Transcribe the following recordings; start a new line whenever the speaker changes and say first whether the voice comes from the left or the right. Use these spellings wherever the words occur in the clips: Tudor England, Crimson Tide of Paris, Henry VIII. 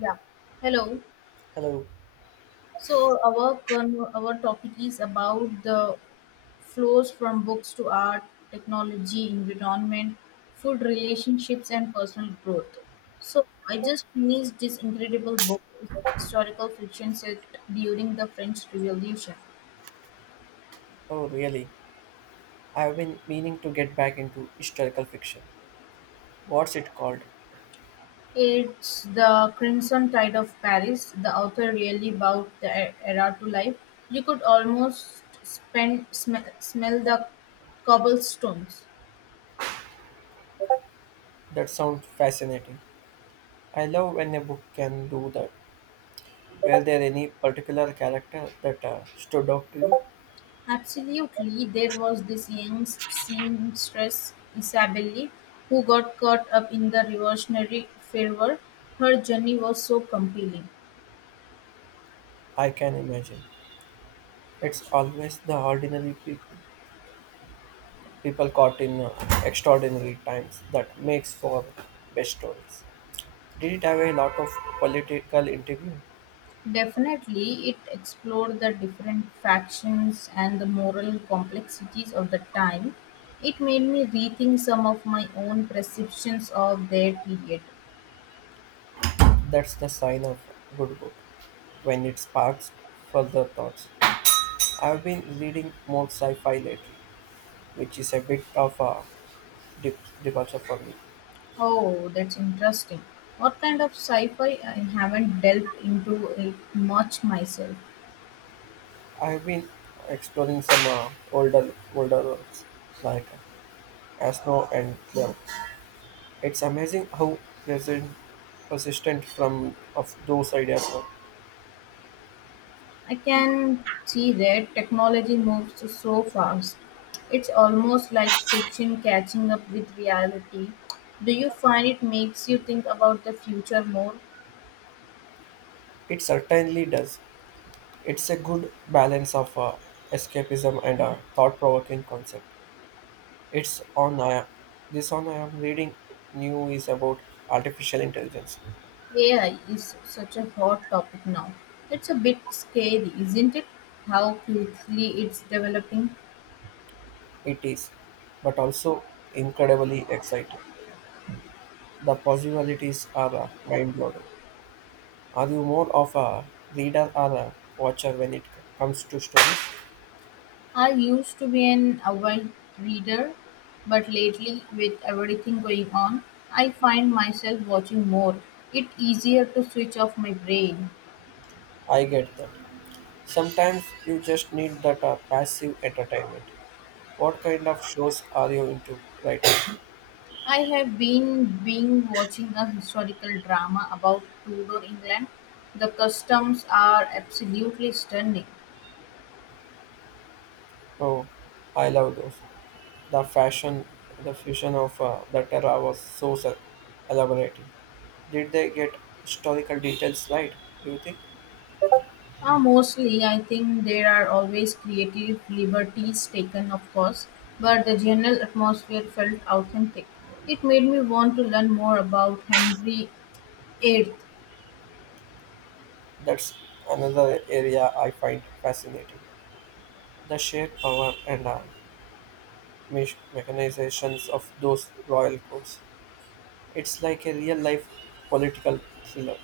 left: Yeah. Hello.
right: Hello.
left: So our topic is about the flows from books to art, technology, environment, food, relationships, and personal growth. So I just finished this incredible book, historical fiction set during the French Revolution.
right: Oh, really? I've been meaning to get back into historical fiction. What's it called?
left: It's the Crimson Tide of Paris. The author really brought the era to life. You could almost smell the cobblestones.
right: That sounds fascinating. I love when a book can do that. Were there any particular character that stood out to you?
left: Absolutely, there was this young seamstress, Isabelle, who got caught up in the revolutionary fervor. Her journey was so compelling.
right: I can imagine. It's always the ordinary people, people caught in extraordinary times, that makes for best stories. Did it have a lot of political intrigue?
left: Definitely, it explored the different factions and the moral complexities of the time. It made me rethink some of my own perceptions of their period.
right: That's the sign of a good book when it sparks further thoughts. I've been reading more sci-fi lately, which is a bit of a departure for me.
left: Oh, that's interesting. What kind of sci fi? I haven't delved into it much myself.
right: I've been exploring some older works like Asno and Clem. It's amazing how present persistent from of those ideas were.
left: I can see that technology moves so fast. It's almost like fiction catching up with reality. Do you find it makes you think about the future more?
right: It certainly does. It's a good balance of escapism and a thought-provoking concept. It's on I This one I am reading new is about artificial intelligence.
left: AI is such a hot topic now. It's a bit scary, isn't it? How quickly it's developing.
right: It is, but also incredibly exciting. The possibilities are mind blowing. Are you more of a reader or a watcher when it comes to stories?
left: I used to be an avid reader, but lately, with everything going on, I find myself watching more. It's easier to switch off my brain.
right: I get that. Sometimes you just need that passive entertainment. What kind of shows are you into right now?
left: I have been being watching a historical drama about Tudor England. The customs are absolutely stunning.
right: Oh, I love those. The fashion, the fusion of the terra was so elaborating. Did they get historical details right? Do you think?
left: Mostly, I think there are always creative liberties taken, of course, but the general atmosphere felt authentic. It made me want to learn more about Henry VIII.
right: That's another area I find fascinating. The sheer power and mechanizations of those royal courts. It's like a real life political thriller.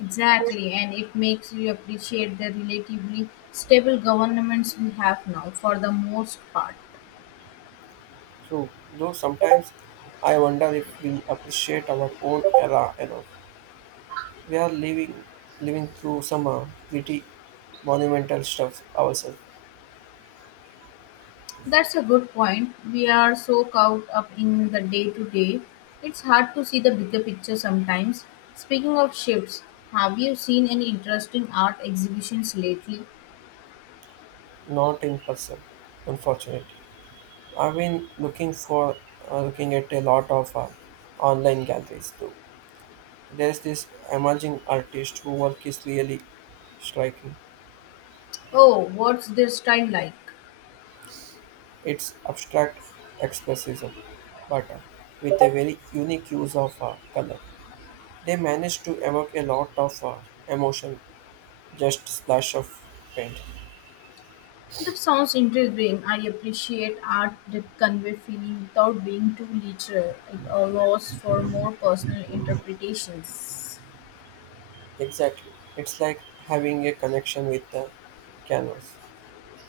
left: Exactly, and it makes you appreciate the relatively stable governments we have now for the most part.
right: True, though sometimes I wonder if we appreciate our own era enough. We are living through some pretty monumental stuff ourselves,
left: That's a good point. We are so caught up in the day to day, it's hard to see the bigger picture sometimes. Speaking of shifts, have you seen any interesting art exhibitions lately?
right: not in person, unfortunately. I've been looking for looking at a lot of online galleries too. There's this emerging artist whose work is really striking.
left: Oh, what's their style like?
right: It's abstract expressionism, but with a very unique use of color. They manage to evoke a lot of emotion, just splash of paint.
left: That sounds intriguing. I appreciate art that convey feeling without being too literal. It allows for more personal interpretations.
right: Exactly. It's like having a connection with the canvas.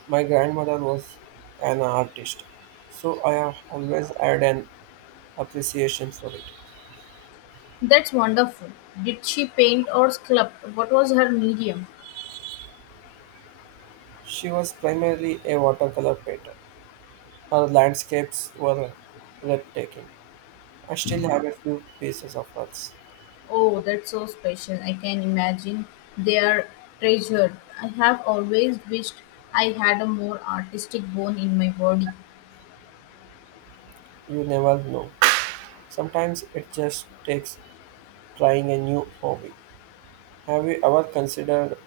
right: My grandmother was an artist, so I have always had an appreciation for it.
left: That's wonderful. Did she paint or sculpt? What was her medium?
right: She was primarily a watercolor painter. Her landscapes were breathtaking. I still have a few pieces of hers.
left: Oh, that's so special. I can imagine they are treasured. I have always wished I had a more artistic bone in my body.
right: You never know. Sometimes it just takes trying a new hobby. Have you ever considered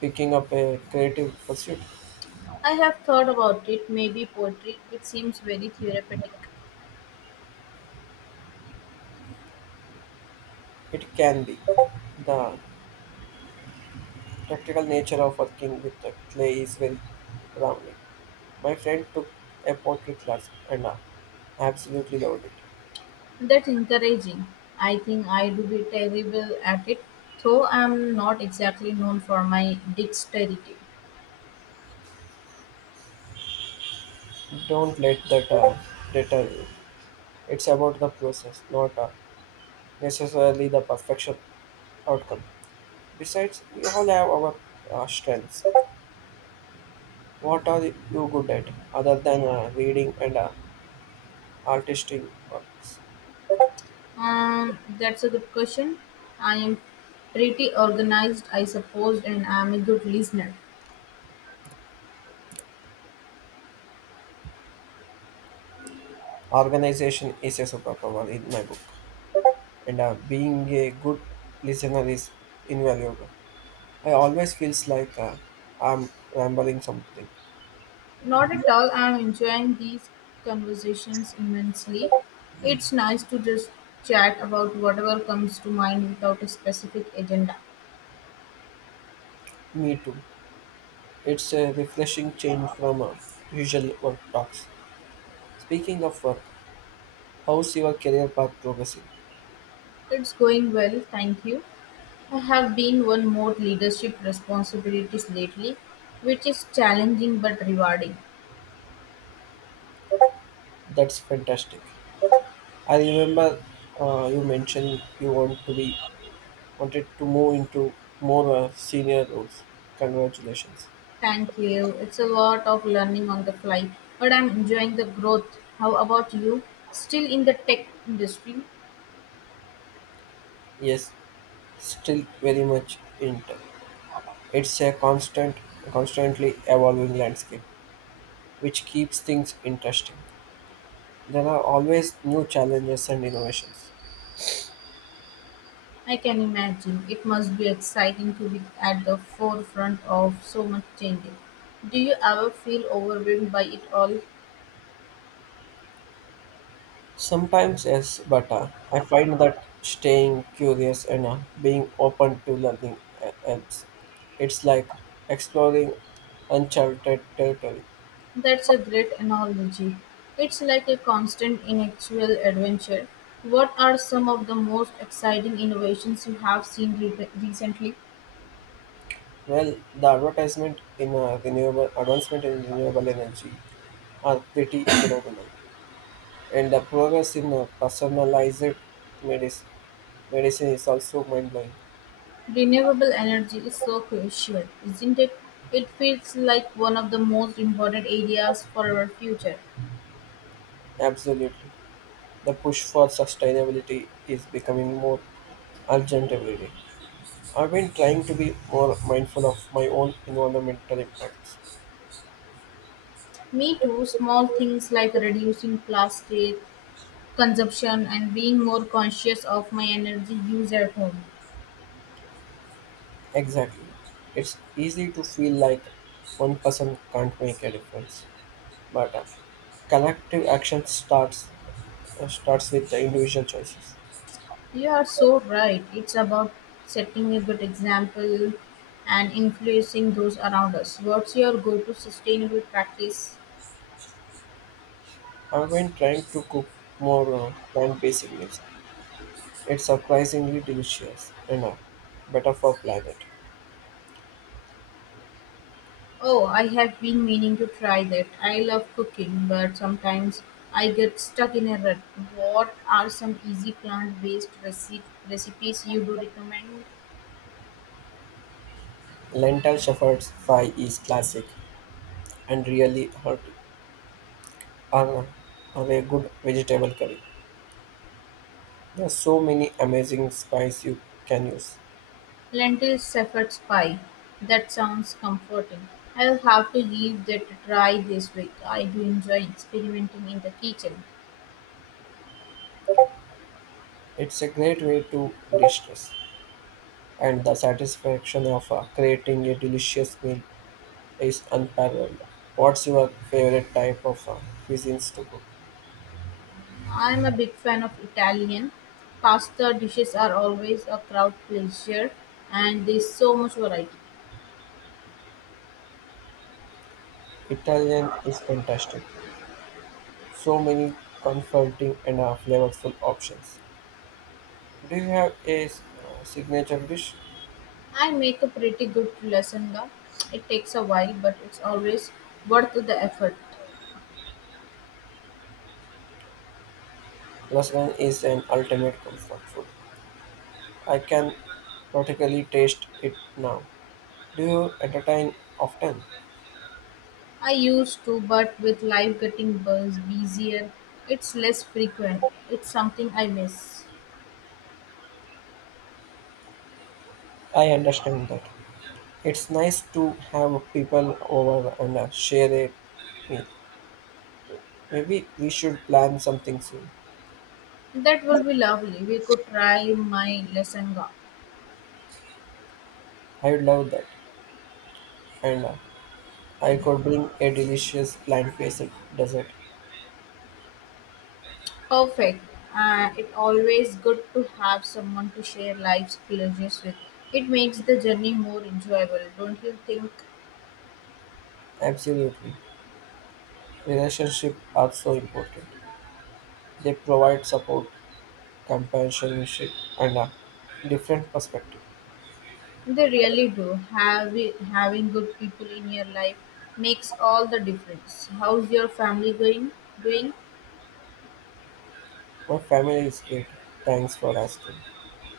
right: picking up a creative pursuit?
left: I have thought about it, maybe poetry. It seems very therapeutic.
right: It can be. The practical nature of working with the clay is very grounding. My friend took a pottery class and absolutely loved it.
left: That's encouraging. I think I do be terrible at it, though I'm not exactly known for my dexterity.
right: Don't let that deter you. It's about the process, not necessarily the perfection outcome. Besides, we all have our strengths. What are you good at other than reading and artistic works?
left: That's a good question. I am pretty organized, I suppose, and I'm a good listener.
right: Organization is a superpower in my book, and being a good listener is invaluable. I always feels like I'm rambling something.
left: Not at all. I'm enjoying these conversations immensely. It's nice to just chat about whatever comes to mind without a specific agenda.
right: Me too. It's a refreshing change from usual work talks. Speaking of work, how's your career path progressing?
left: It's going well, thank you. I have been one more leadership responsibilities lately, which is challenging but rewarding.
right: That's fantastic. I remember you mentioned you want to be wanted to move into more senior roles. Congratulations.
left: Thank you. It's a lot of learning on the fly, but I'm enjoying the growth. How about you? Still in the tech industry?
right: Yes, still very much in touch. It's a constantly evolving landscape, which keeps things interesting. There are always new challenges and innovations.
left: I can imagine. It must be exciting to be at the forefront of so much change. Do you ever feel overwhelmed by it all?
right: Sometimes yes, but I find that staying curious and being open to learning helps. It's like exploring uncharted territory.
left: That's a great analogy. It's like a constant intellectual adventure. What are some of the most exciting innovations you have seen recently?
right: Well, the advertisement in renewable advancement in renewable energy are pretty phenomenal, and the progress in personalized medicine medicine is also mind blowing.
left: Renewable energy is so crucial, isn't it? It feels like one of the most important areas for our future.
right: Absolutely, the push for sustainability is becoming more urgent every day. I've been trying to be more mindful of my own environmental impacts.
left: Me too, small things like reducing plastic consumption and being more conscious of my energy use at home.
right: Exactly, it's easy to feel like one person can't make a difference. But collective action starts with the individual choices.
left: You are so right. It's about setting a good example and influencing those around us. What's your go to sustainable practice?
right: I've been trying to cook more plant-based meals. It's surprisingly delicious and better for planet.
left: Oh, I have been meaning to try that. I love cooking, but sometimes I get stuck in a rut. What are some easy plant based recipes you do recommend?
right: Lentil shepherd's pie is classic and really hearty. Are, are a good vegetable curry. There are so many amazing spices you can use.
left: Lentil shepherd's pie. That sounds comforting. I'll have to give that a try this week. I do enjoy experimenting in the kitchen.
right: It's a great way to distress, and the satisfaction of creating a delicious meal is unparalleled. What's your favorite type of cuisines to cook?
left: I'm a big fan of Italian. Pasta dishes are always a crowd pleaser and there's so much variety.
right: Italian is fantastic. So many comforting and flavorful options. Do you have a signature dish?
left: I make a pretty good lasagna. It takes a while, but it's always worth the effort.
right: Lasagna is an ultimate comfort food. I can practically taste it now. Do you entertain often?
left: I used to, but with life busier, it's less frequent. It's something I miss.
right: I understand that. It's nice to have people over and share a meal. Maybe we should plan something soon.
left: That will be lovely. We could try my Lesanga.
right: I would love that. And I could bring a delicious plant-based dessert.
left: Perfect. It's always good to have someone to share life's pleasures with. It makes the journey more enjoyable, don't you think?
right: Absolutely. Relationships are so important. They provide support, companionship, and a different perspective.
left: They really do. Having good people in your life makes all the difference. How's your family going? Doing?
right: My family is great. Thanks for asking.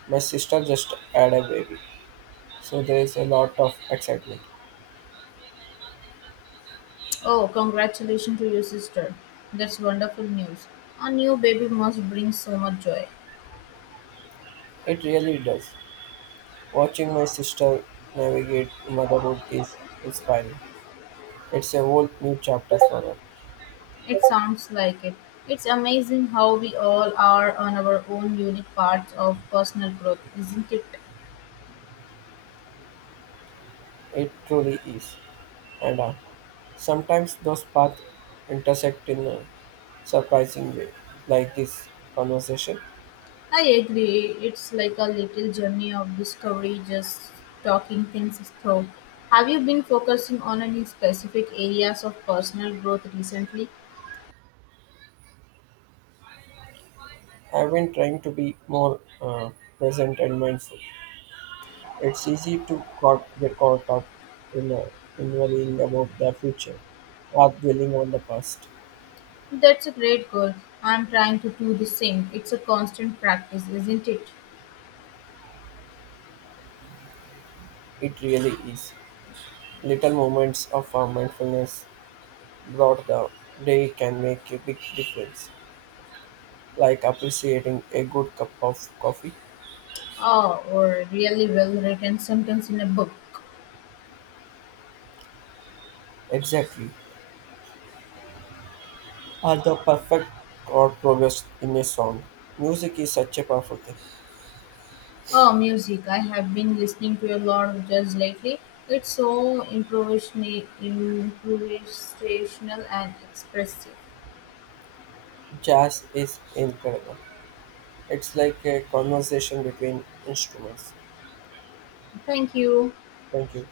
right: My sister just had a baby, so there is a lot of excitement.
left: Oh, congratulations to your sister. That's wonderful news. A new baby must bring so much joy.
right: It really does. Watching my sister navigate motherhood is inspiring. It's a whole new chapter for her.
left: It sounds like it. It's amazing how we all are on our own unique parts of personal growth, isn't it?
right: It truly is. And sometimes those paths intersect in a surprising way, like this conversation.
left: I agree. It's like a little journey of discovery, just talking things through. Have you been focusing on any specific areas of personal growth recently?
right: I've been trying to be more present and mindful. It's easy to get caught up in, uh, in worrying about the future or dwelling on the past.
left: That's a great goal. I'm trying to do the same. It's a constant practice, isn't it?
right: It really is. Little moments of mindfulness brought the day can make a big difference, like appreciating a good cup of coffee.
left: Oh, or really well written sentence in a book.
right: Exactly. Although perfect chord progress in a song, music is such a powerful thing.
left: Oh, music. I have been listening to a lot of jazz lately. It's so improvisational and expressive.
right: Jazz is incredible. It's like a conversation between instruments.
left: Thank you.
right: Thank you.